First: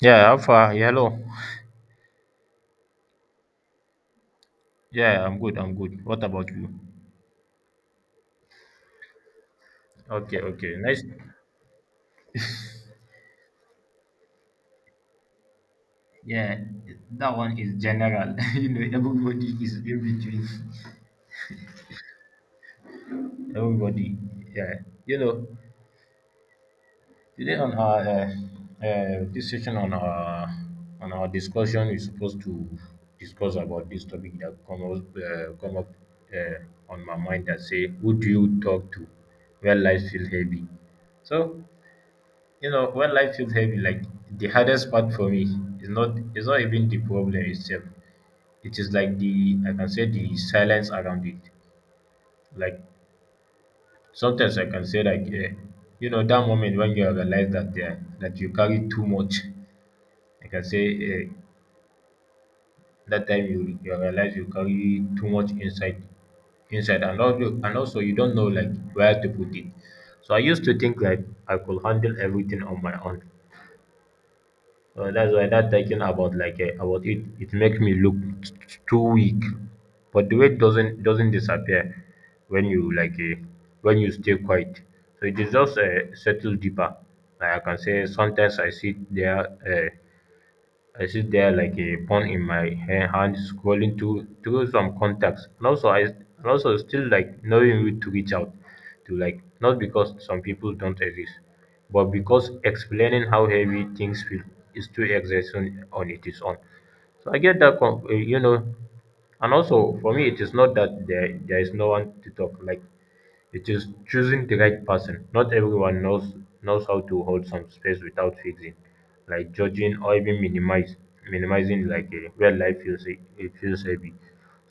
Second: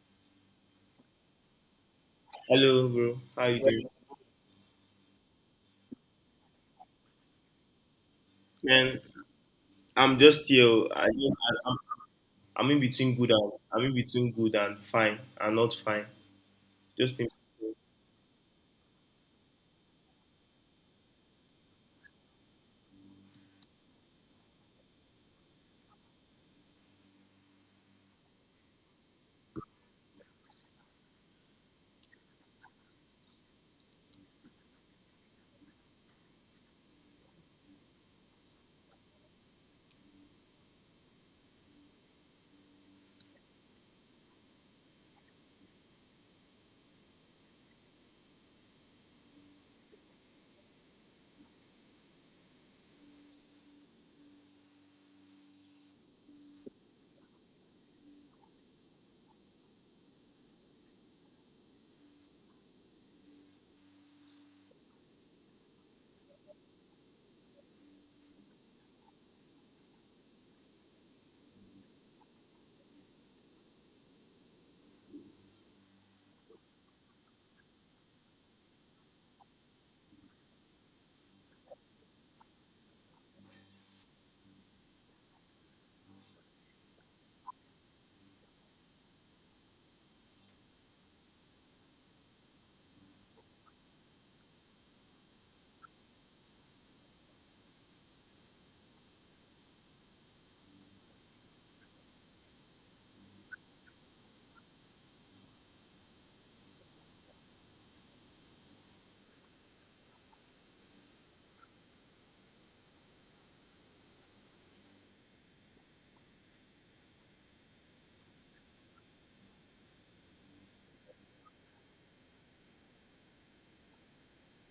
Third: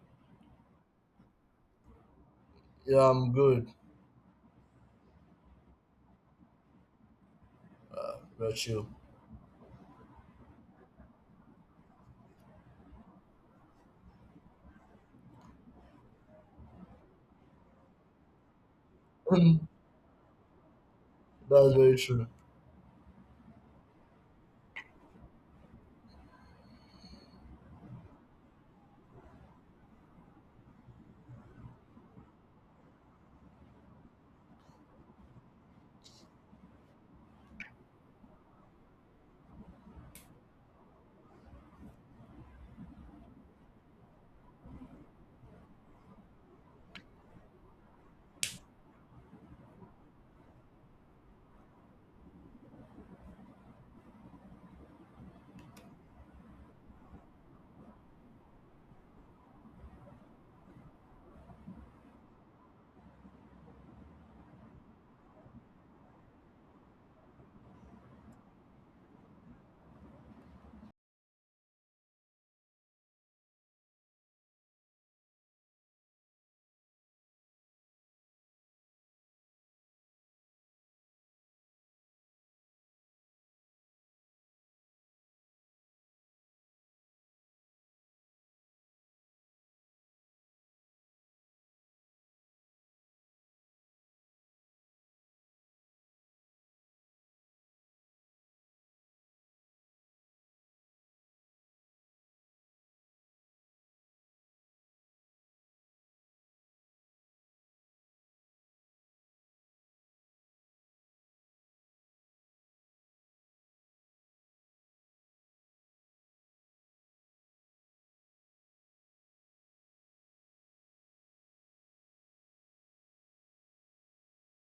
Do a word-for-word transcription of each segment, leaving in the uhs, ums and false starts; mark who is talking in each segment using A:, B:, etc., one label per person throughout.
A: Yeah, how far? Yeah, hello.
B: Hello,
C: Yeah,
B: bro.
C: I'm
B: How you
C: good.
B: doing?
A: Yeah, I'm good. I'm good. What about you?
C: Uh, about you.
B: Man, I'm
A: Okay,
B: just here.
A: okay. Nice.
B: I, didn't- I, I'm, I'm in between good, and I'm in between good and fine and not fine.
A: Yeah,
B: Just in,
A: that one is general. You know, everybody is in between.
C: That's very true.
A: Everybody. Yeah. You know, today on our uh, uh, this session on our on our discussion, we're supposed to discuss about this topic that come up, uh, come up uh, on my mind. That say, who do you talk to when life feels heavy? So You know, when life feels heavy, like the hardest part for me is not is not even the problem itself. It is like the I can say the silence around it. Like sometimes I can say like eh, you know that moment when you realize that eh, that you carry too much. I can say eh, that time you you realize you carry too much inside inside and also, and also you don't know like where to put it. So I used to think like I could handle everything on my own. Uh, that's why that thinking about like uh, about it, it makes me look t- t- too weak. But the weight doesn't doesn't disappear when you like uh, when you stay quiet. So it is just uh, settle deeper. Like I can say sometimes I sit there. Uh, I sit there like a phone in my ha- hand, scrolling through through some contacts, and also I and also still like knowing who to reach out to, like not because some people don't exist, but because explaining how heavy things feel is too exhausting on it is own. So I get that, com- eh, you know, and also for me, it is not that there, there is no one to talk. Like it is choosing the right person. Not everyone knows knows how to hold some space without fixing, like judging or even minimize minimizing like a real life feels he- it feels heavy.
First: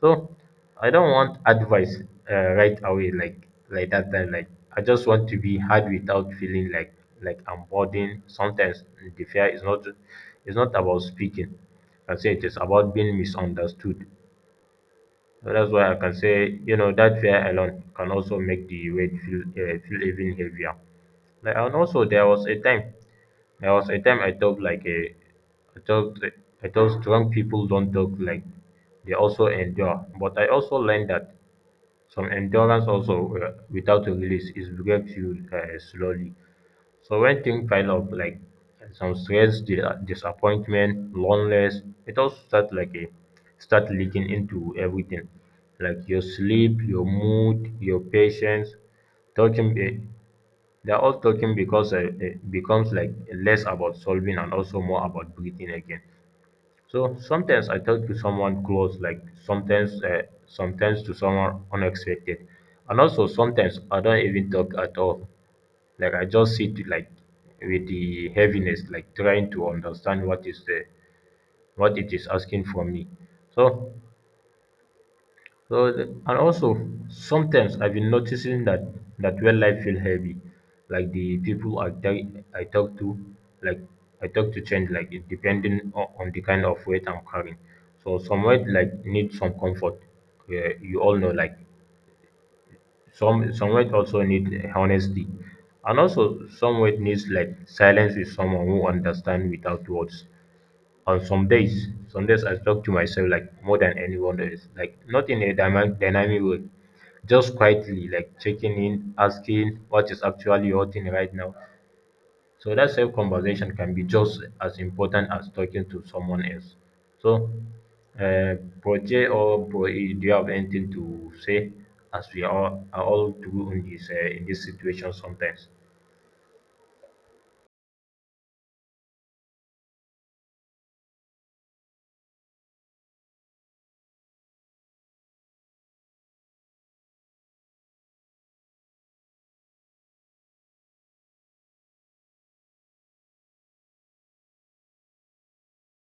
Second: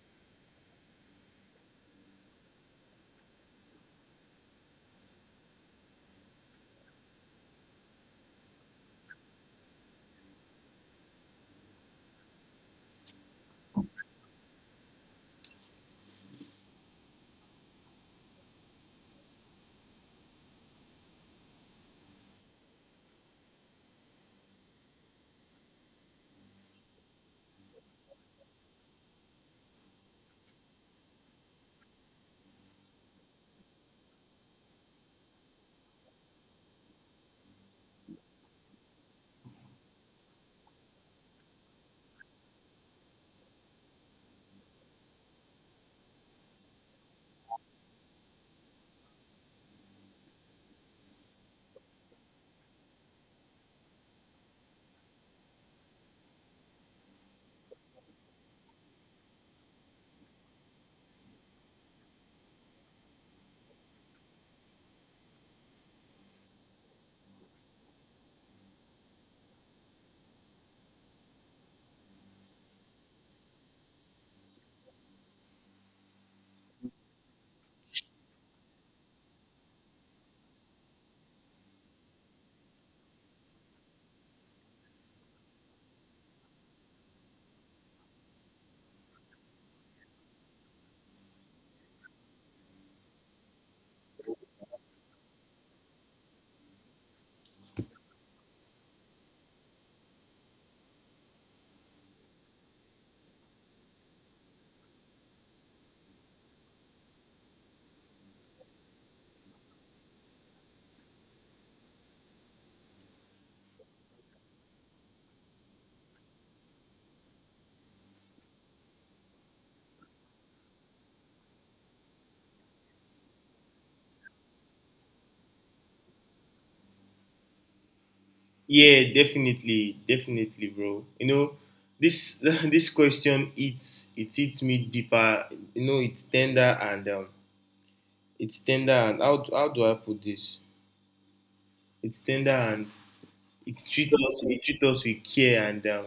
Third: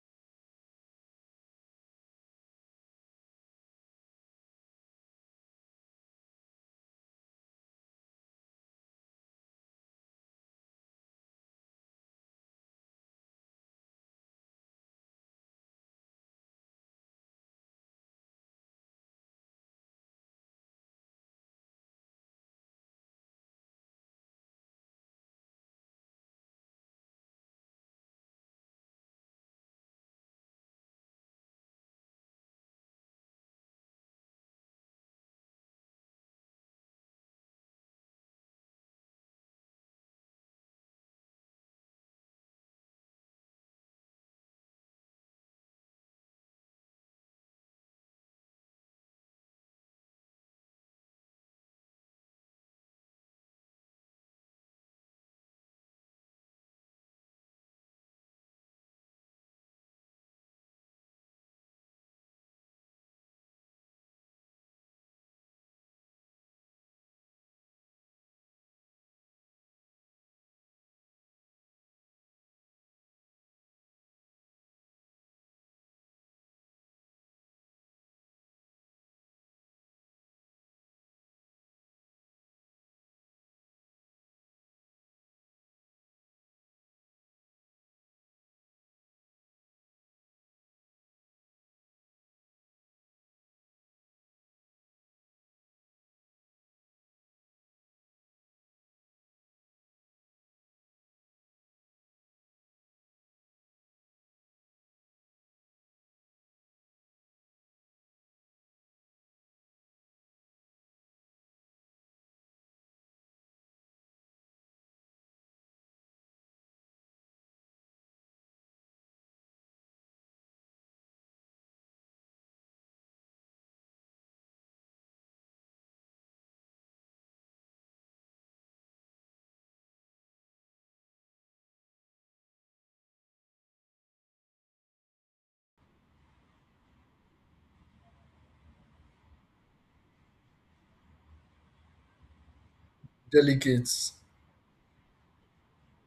A: So I don't want advice uh, right away like like that time like I just want to be hard without feeling like like I'm burdened. Sometimes the fear is not it's not about speaking. I say it is about being misunderstood. So that's why I can say, you know, that fear alone can also make the weight feel, uh, feel even heavier. Like, and also, there was a time, there was a time I thought like a, I thought, I thought strong people don't talk like they also endure. But I also learned that some endurance also uh, without a release is breaks you uh, slowly. So when things pile up, like some stress, di- disappointment, loneliness, it all start like a start leaking into everything, like your sleep, your mood, your patience. Talking, be- they're all talking because uh, it becomes like less about solving and also more about breathing again. So sometimes I talk to someone close, like sometimes, uh, sometimes to someone unexpected, and also sometimes I don't even talk at all. Like I just sit like with the heaviness, like trying to understand what is the, what it is asking for me. So so the- and also sometimes I've been noticing that that when life feel heavy, like the people I talk I talk to, like I talk to change, like it depending on, on the kind of weight I'm carrying. So some weight like need some comfort. Yeah, you all know like some some weight also need honesty, and also some weight needs like silence with someone who understand without words on some days, some days I talk to myself like more than anyone else, like not in a dyma- dynamic way, just quietly, like checking in, asking what is actually hurting right now. So that self conversation can be just as important as talking to someone else. So, uh, Proje or Proe, do you have anything to say? As we are, are all through in this uh, in this situation sometimes.
B: yeah, definitely, definitely, bro. You know, this this question eats it eats me deeper. You know, it's tender and um, it's tender, and how do- how do I put this? It's tender, and it treats
C: Delicates.
B: us, it treats us with care. and um,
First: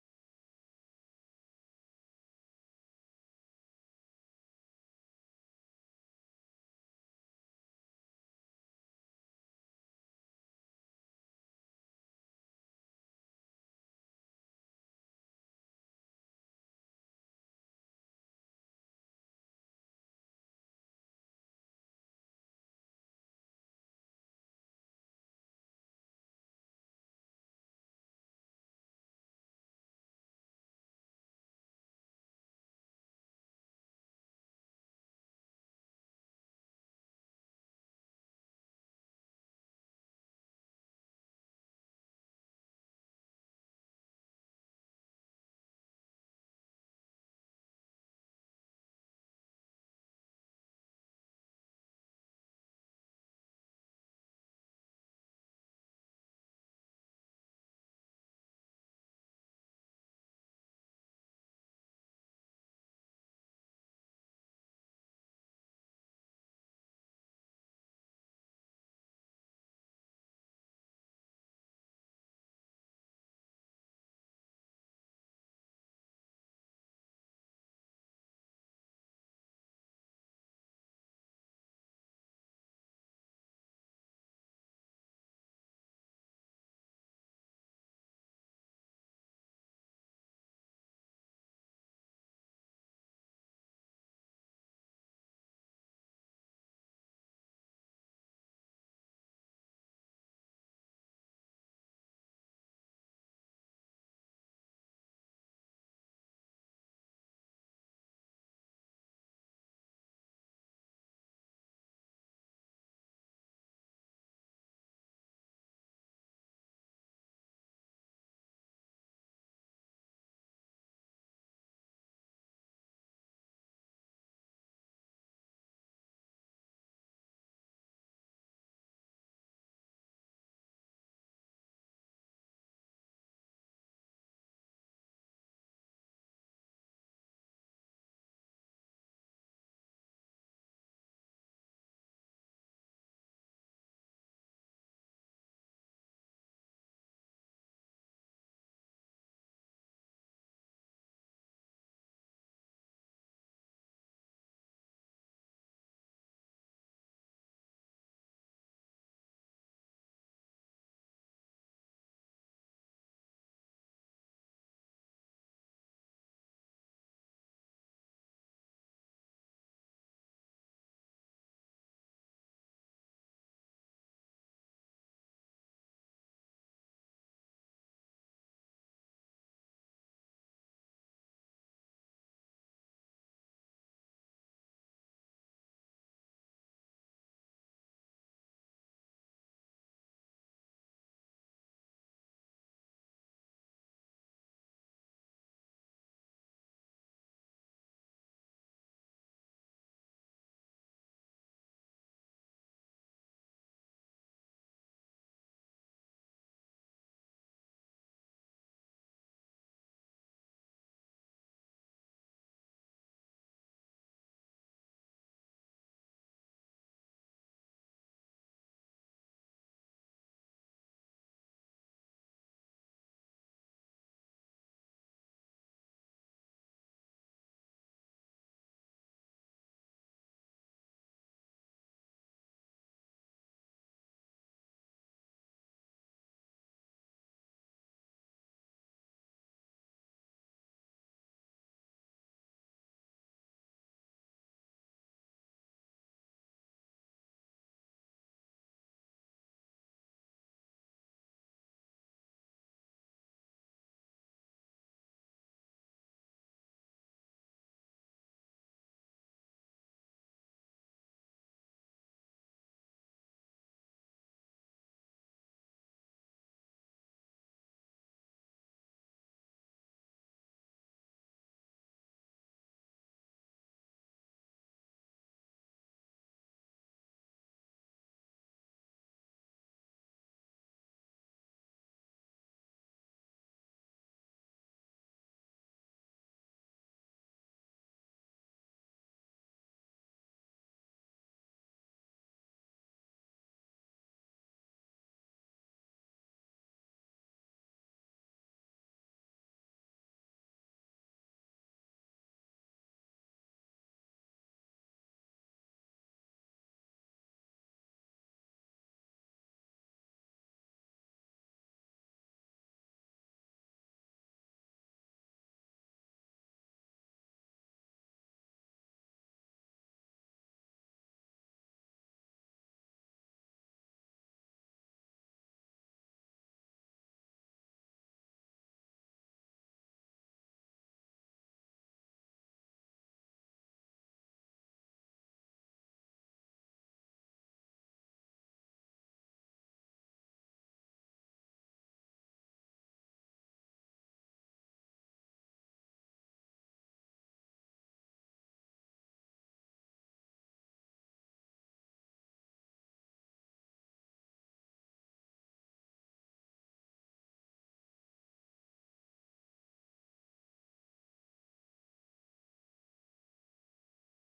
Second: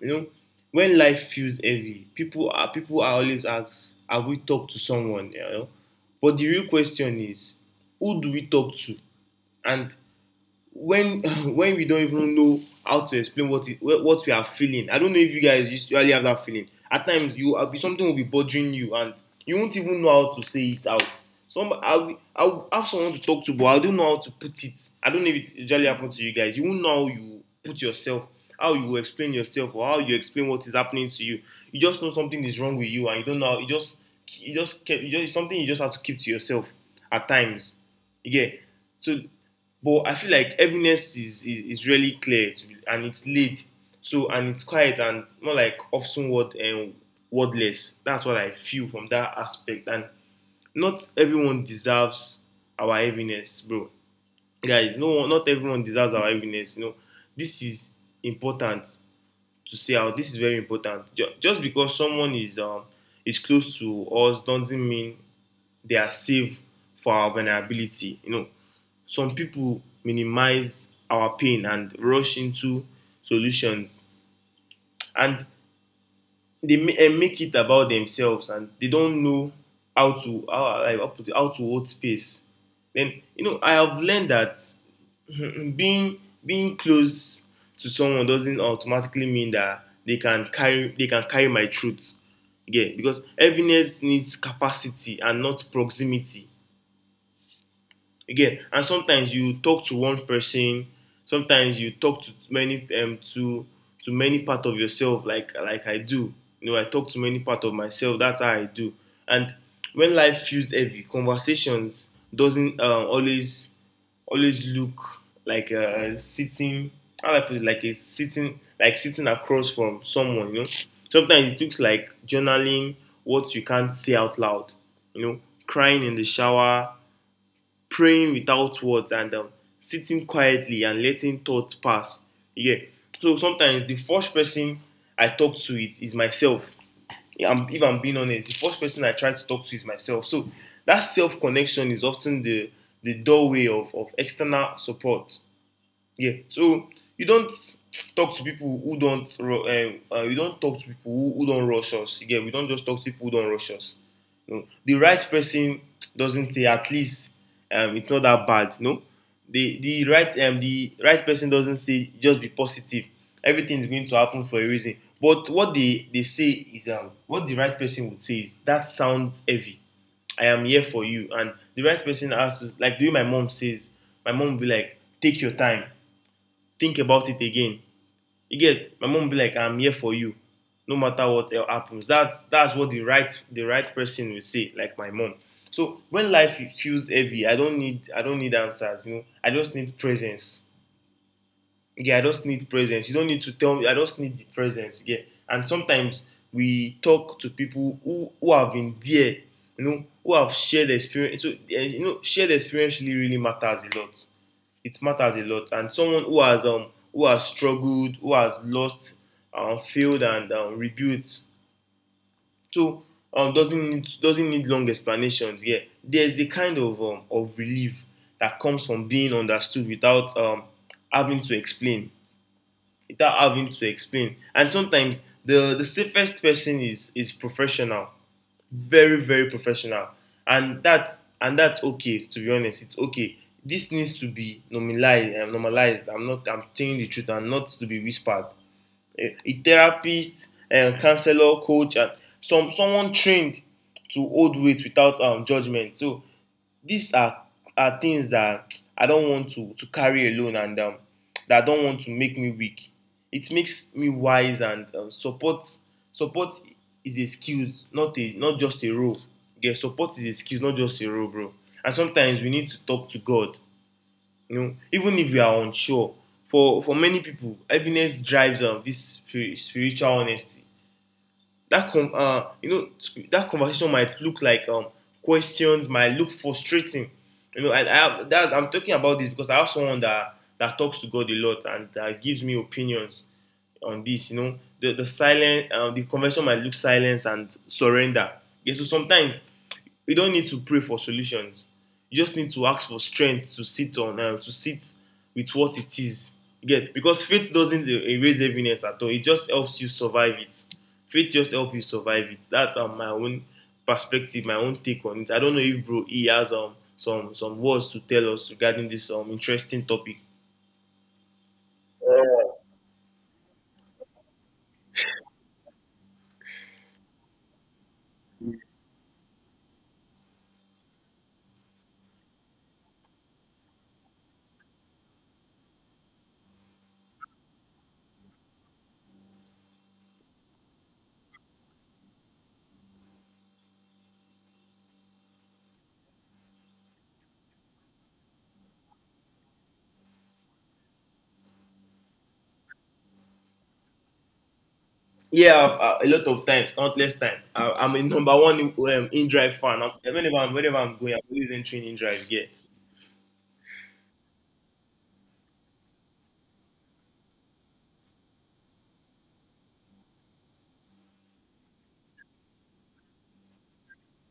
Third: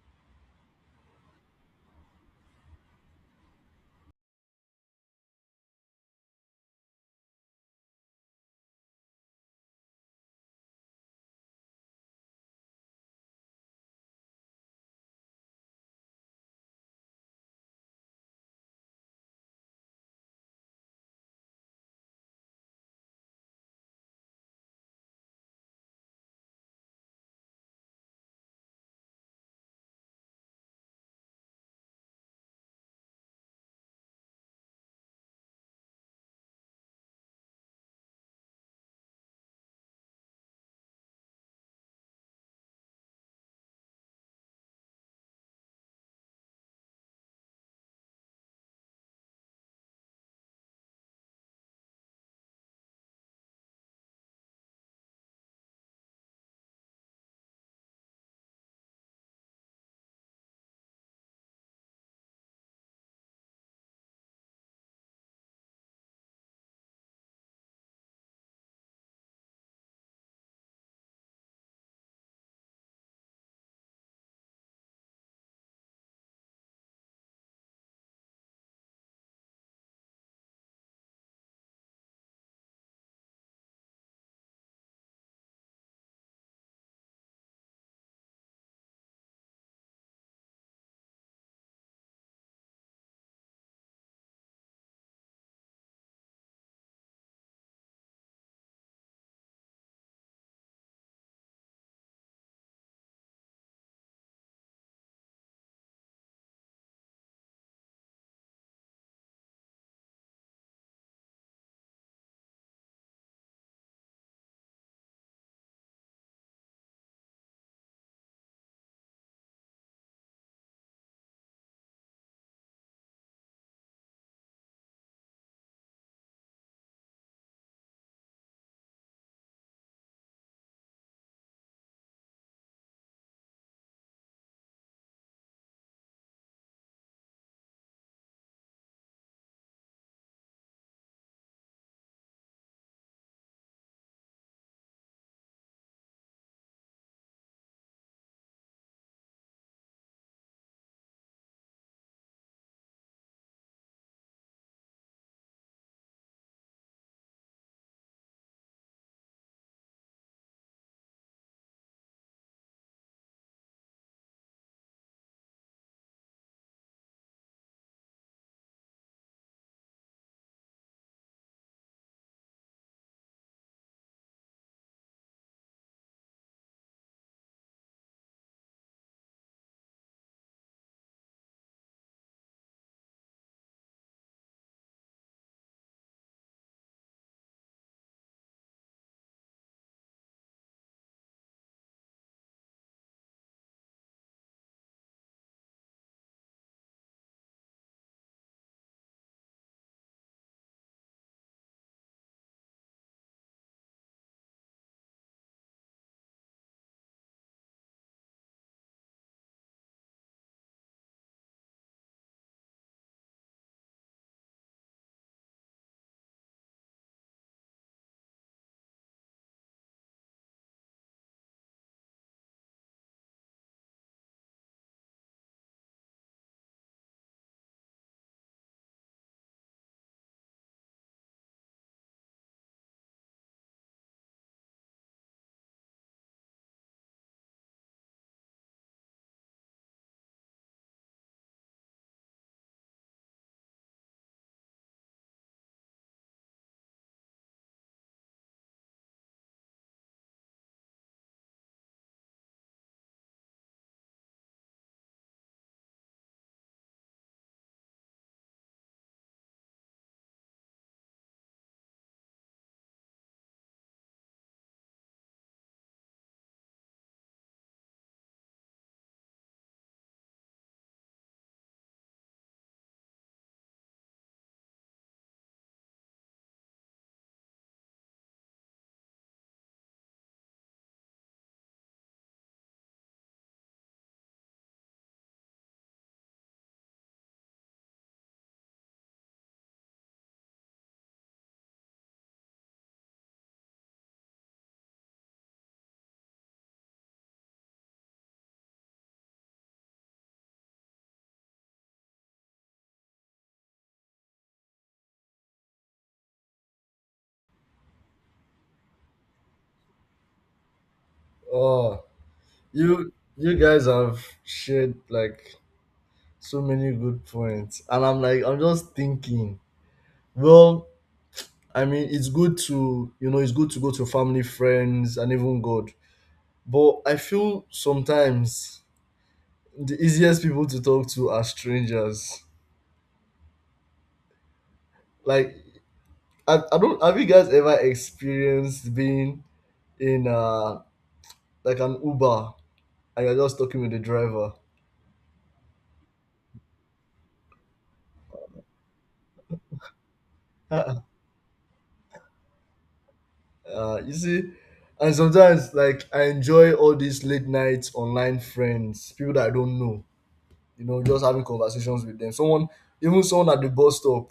B: you know, when life feels heavy, people are people are always asked, have we talked to someone? You know, but the real question is, who do we talk to? And when when we don't even know how to explain what it what we are feeling. I don't know if you guys usually have that feeling at times. You uh, Something will be bothering you, and you won't even know how to say it out. Some, i i have someone to talk to, but I don't know how to put it. I don't know if it usually happens to you guys. You won't know how you put yourself, how you explain yourself, or how you explain what is happening to you. You just know something is wrong with you, and you don't know. You just you just kept, you just something, you just have to keep to yourself at times, you get. So but I feel like heaviness is, is, is really clear to be, and it's laid. So and it's quiet and not like often word and wordless. That's what I feel from that aspect. And not everyone deserves our heaviness, bro. Guys, no, not everyone deserves our heaviness. You know, this is important to say out. This is very important. Just because someone is um is close to us doesn't mean they are safe for our vulnerability. You know, some people minimize our pain and rush into solutions, and they eh, make it about themselves, and they don't know how to how, like, how to hold space. Then you know I have learned that mm-hmm, being being close to someone doesn't automatically mean that they can carry they can carry my truth. Yeah, because heaviness needs capacity and not proximity. Again, and sometimes you talk to one person, sometimes you talk to many, um, to to many part of yourself, like like I do. you know I talk to many part of myself. That's how I do. And when life feels heavy, conversations doesn't um, always always look like uh sitting. How do I put it, like a sitting like sitting across from someone. You know sometimes it looks like journaling what you can't say out loud you know Crying in the shower, praying without words, and um, sitting quietly and letting thoughts pass. Yeah. So sometimes the first person I talk to, it is myself. Yeah, I'm, if I'm being honest, the first person I try to talk to is myself. So that self connection is often the the doorway of, of external support. Yeah. So you don't talk to people who don't. Ru- Uh, uh, you don't talk to people who, who don't rush us. Again, we don't just talk to people who don't rush us. You know, the right person doesn't say at least, um, it's not that bad. No, the the right um, the right person doesn't say just be positive. Everything is going to happen for a reason. But what they they say is um, what the right person would say is, that sounds heavy. I am here for you. And the right person has to, like, the way my mom says, my mom will be like, take your time, think about it again. You get? My mom be like, I'm here for you, no matter what happens. That's that's what the right the right person will say, like my mom. So when life feels heavy, i don't need i don't need answers. you know I just need presence. Yeah, I just need presence. You don't need to tell me. I just need the presence. Yeah. And sometimes we talk to people who, who have been there, you know, who have shared experience. So, eh, you know, shared experience really, really matters a lot. It matters a lot. And someone who has um who has struggled, who has lost, um, failed, and um, rebuilt. So um, doesn't need, doesn't need long explanations. Yeah, there's the kind of um, of relief that comes from being understood without um, having to explain without having to explain. And sometimes the the safest person is is professional, very very professional, and that's and that's okay. To be honest, it's okay. This needs to be normalized. Um, normalized. I'm not. I'm telling the truth and not to be whispered. A, a therapist, a counselor, coach, and some someone trained to hold weight without um, judgment. So these are are things that I don't want to to carry alone, and um, that I don't want to make me weak. It makes me wise, and um, support support is a skill, not a not just a role. Yeah, support is a skill, not just a role, bro. And sometimes we need to talk to God. You know, even if we are unsure. For for many people, heaviness drives um, this spiritual honesty. That com- uh, you know That conversation might look like um, questions, might look frustrating. You know and I have that. I'm talking about this because I have someone that that talks to God a lot, and that gives me opinions on this you know the the silent uh, the conversation might look silence and surrender. Yeah, so sometimes you don't need to pray for solutions. You just need to ask for strength to sit on uh, to sit with what it is. You Because faith doesn't e- erase heaviness at all. It just helps you survive it. Faith just helps you survive it. That's, um, my own perspective, my own take on it. I don't know if bro E has um some some words to tell us regarding this um interesting topic.
C: Oh, you you guys have shared like so many good points, and I'm like I'm just thinking. Well, I mean, it's good to you know it's good to go to family, friends, and even God. But I feel sometimes the easiest people to talk to are strangers. Like I, I don't have you guys ever experienced being in uh like an Uber and you're just talking with the driver.
B: Yeah, uh, a lot of times, not less time. I, I'm a number one, um, in drive fan. I'm, whenever I'm whenever I'm
C: uh,
B: going, I'm always entering in drive. Yeah.
C: you see, and sometimes like I enjoy all these late night online friends, people that I don't know. You know, just having conversations with them. Someone, even someone at the bus stop.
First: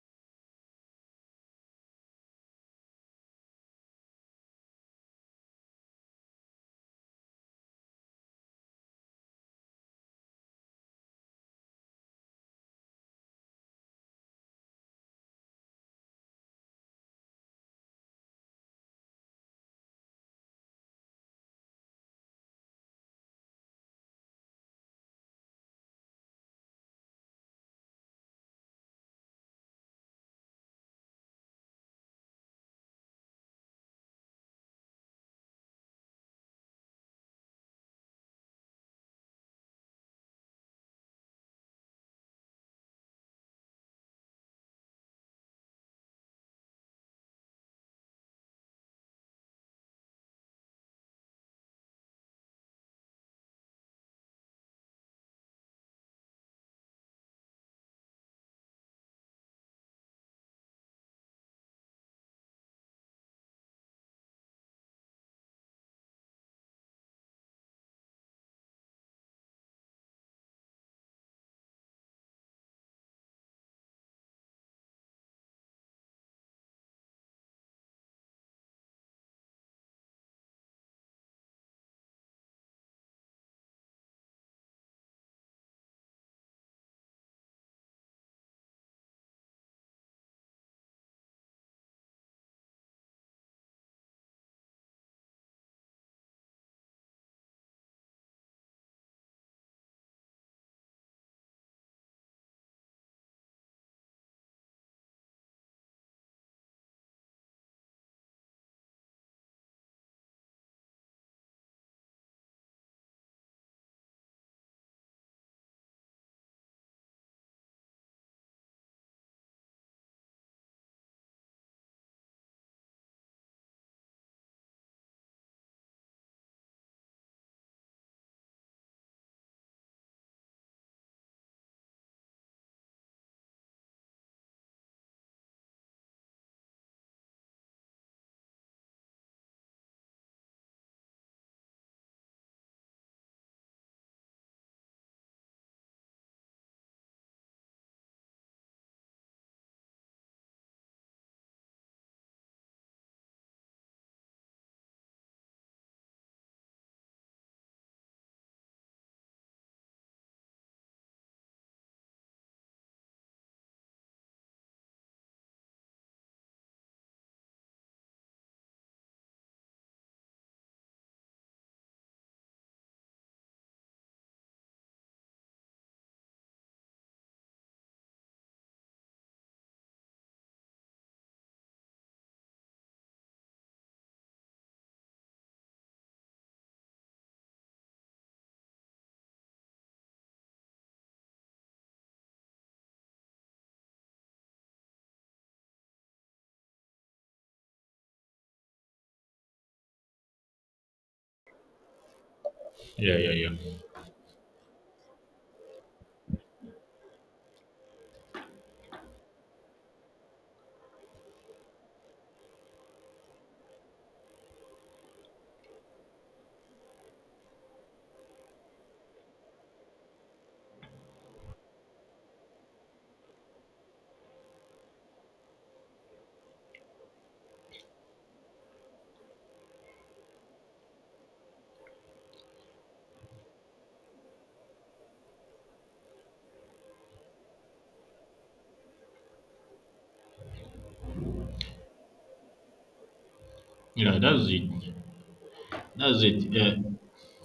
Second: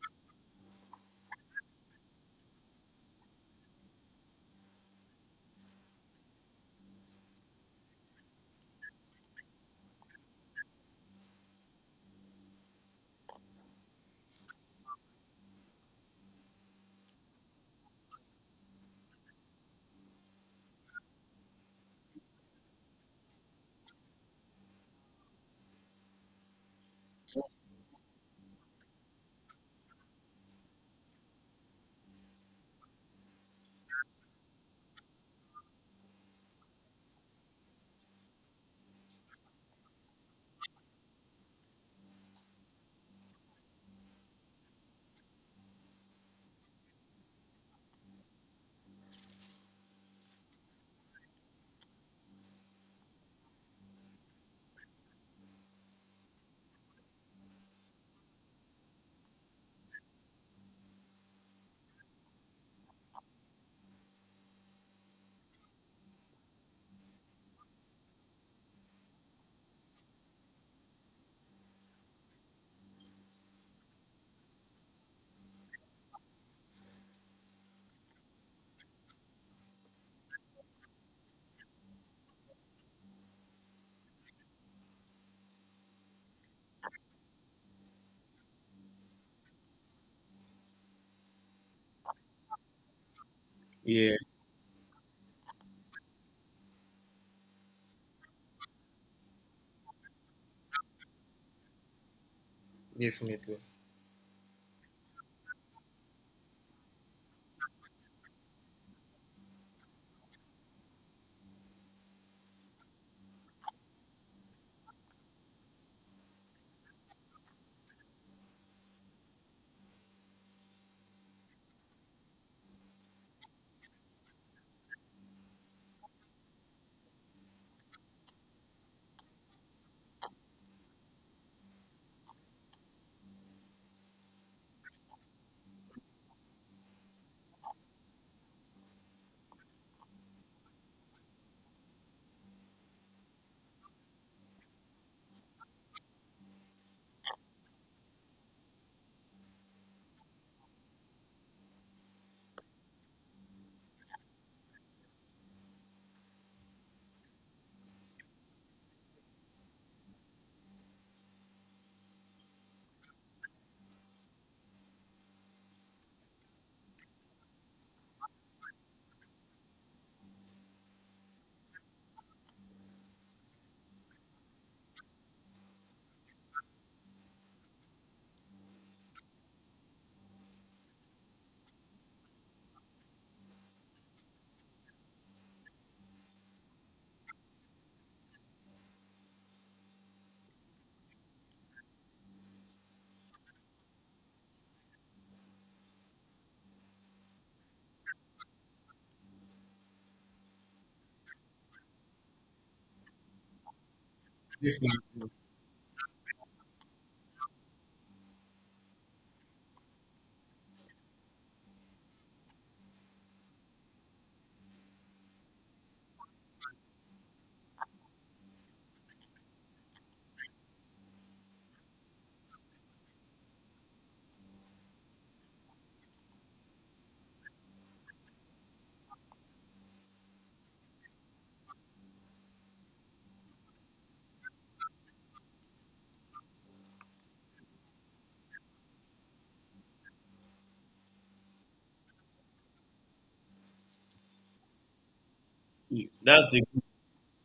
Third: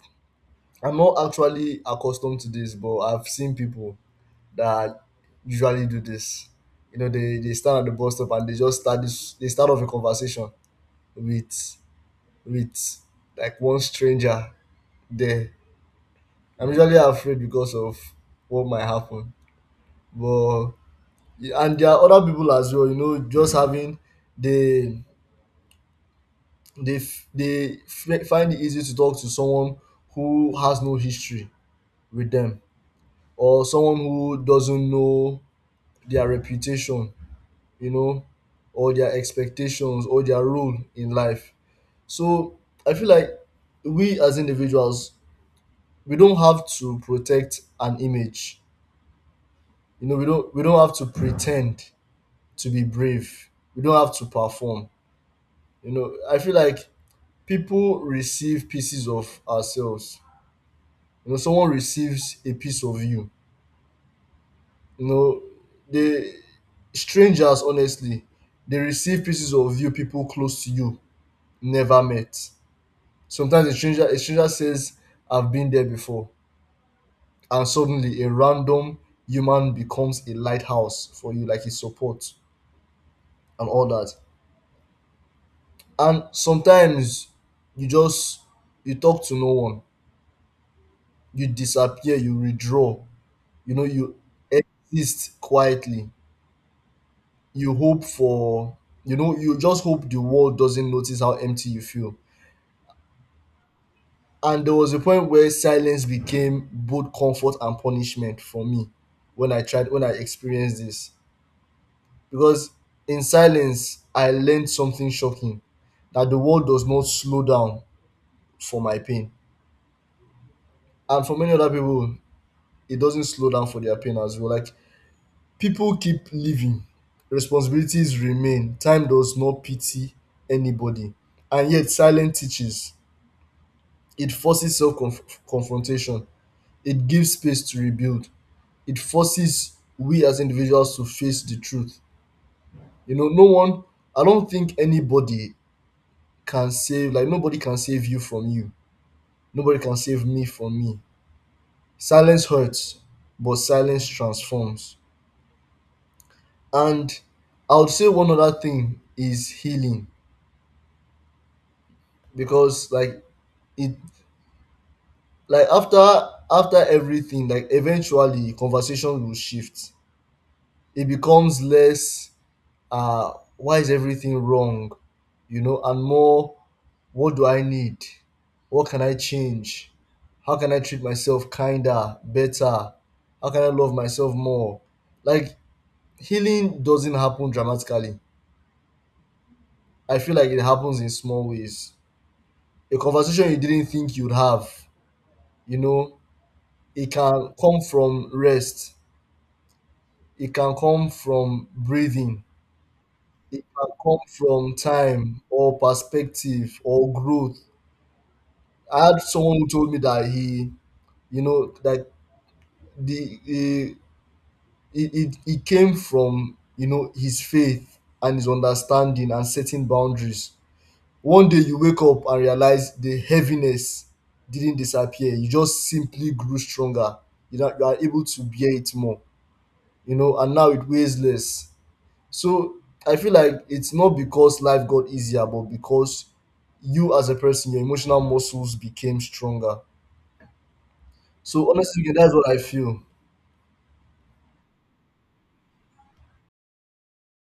C: I'm not actually accustomed to this, but I've seen people that usually do this. You know, they, they stand at the bus stop and they just start this. They start off a conversation with with like one stranger there. I'm usually afraid because of what might happen. But and there are other people as well, you know, just having they they f- they f- find it easy to talk to someone who has no history with them, or someone who doesn't know their reputation, you know, or their expectations or their role in life. So I feel like we as individuals, we don't have to protect an image. You know, we don't we don't have to pretend to be brave. We don't have to perform. You know, I feel like people receive pieces of ourselves. You know, someone receives a piece of you. You know, they, strangers honestly, they receive pieces of you people close to you never met. Sometimes a stranger a stranger says, I've been there before. And suddenly a random human becomes a lighthouse for you, like his support and all that. And sometimes you just you talk to no one, you disappear, you withdraw, you know, you
B: Yeah.
C: exist quietly. You hope for, you know, you just hope the world doesn't notice how empty you feel.
B: Definitely.
C: And there was a point where silence became both comfort and punishment for me when I tried, when I experienced this. Because in silence, I learned something shocking, that the world does not slow down for my pain. And for many other people, it doesn't slow down for their pain as well. Like, people keep living, responsibilities remain, time does not pity anybody. And yet, silence teaches. It forces self confrontation, it gives space to rebuild, it forces we as individuals to face the truth. You know, no one, I don't think anybody can save, like, nobody can save you from you. Nobody can save me from me. Silence hurts, but silence transforms. And I would say one other thing is healing, because like it like after after everything like eventually conversation will shift, it becomes less uh why is everything wrong, you know, and more, what do I need? What can I change? How can I treat myself kinder, better? How can I love myself more? Like healing doesn't happen dramatically. I feel like it happens in small ways, a conversation you didn't think you'd have, you know. It can come from rest. It can come from breathing.
A: Yeah, yeah,
C: It
A: yeah.
C: can come from
B: That's
C: time or perspective or growth. I had someone who told me that he, you know, that the eh, it, it, it came from, you know, his faith and his understanding and setting boundaries. One day you wake up and realize the heaviness didn't disappear. You just simply grew stronger. You know, you are able to bear it more. You know, and now it weighs less. So I feel like it's not because life got easier, but because you as a person, your emotional muscles became stronger. So honestly, that's what I feel.
A: Yeah, that's it. That's it.
B: a,
A: Yeah,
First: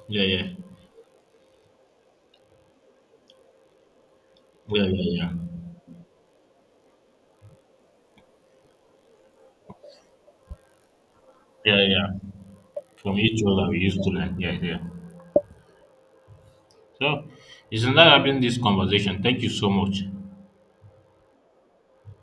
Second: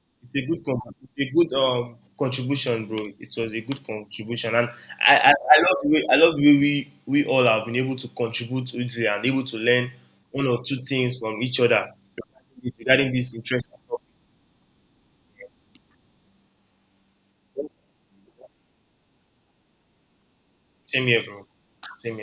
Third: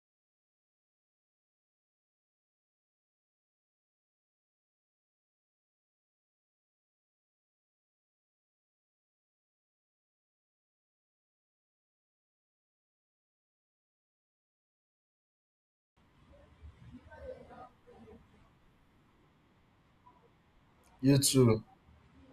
A: yeah,
B: it's
A: yeah,
B: a good con- it's a good um contribution, bro. It was a good contribution, and
A: yeah,
B: I
A: yeah,
B: I, I
A: yeah.
B: love the way, I love the way we we all have been able to contribute to it, and able to learn one or two things from each
A: Yeah,
B: other
A: yeah.
B: regarding this regarding
A: From
B: this
A: each other, we
B: interesting
A: used to learn. Yeah, yeah. So
B: topic.
A: it's another having this conversation. Thank you so much.
B: Same
C: You
B: here, bro. Same
C: too.
B: here.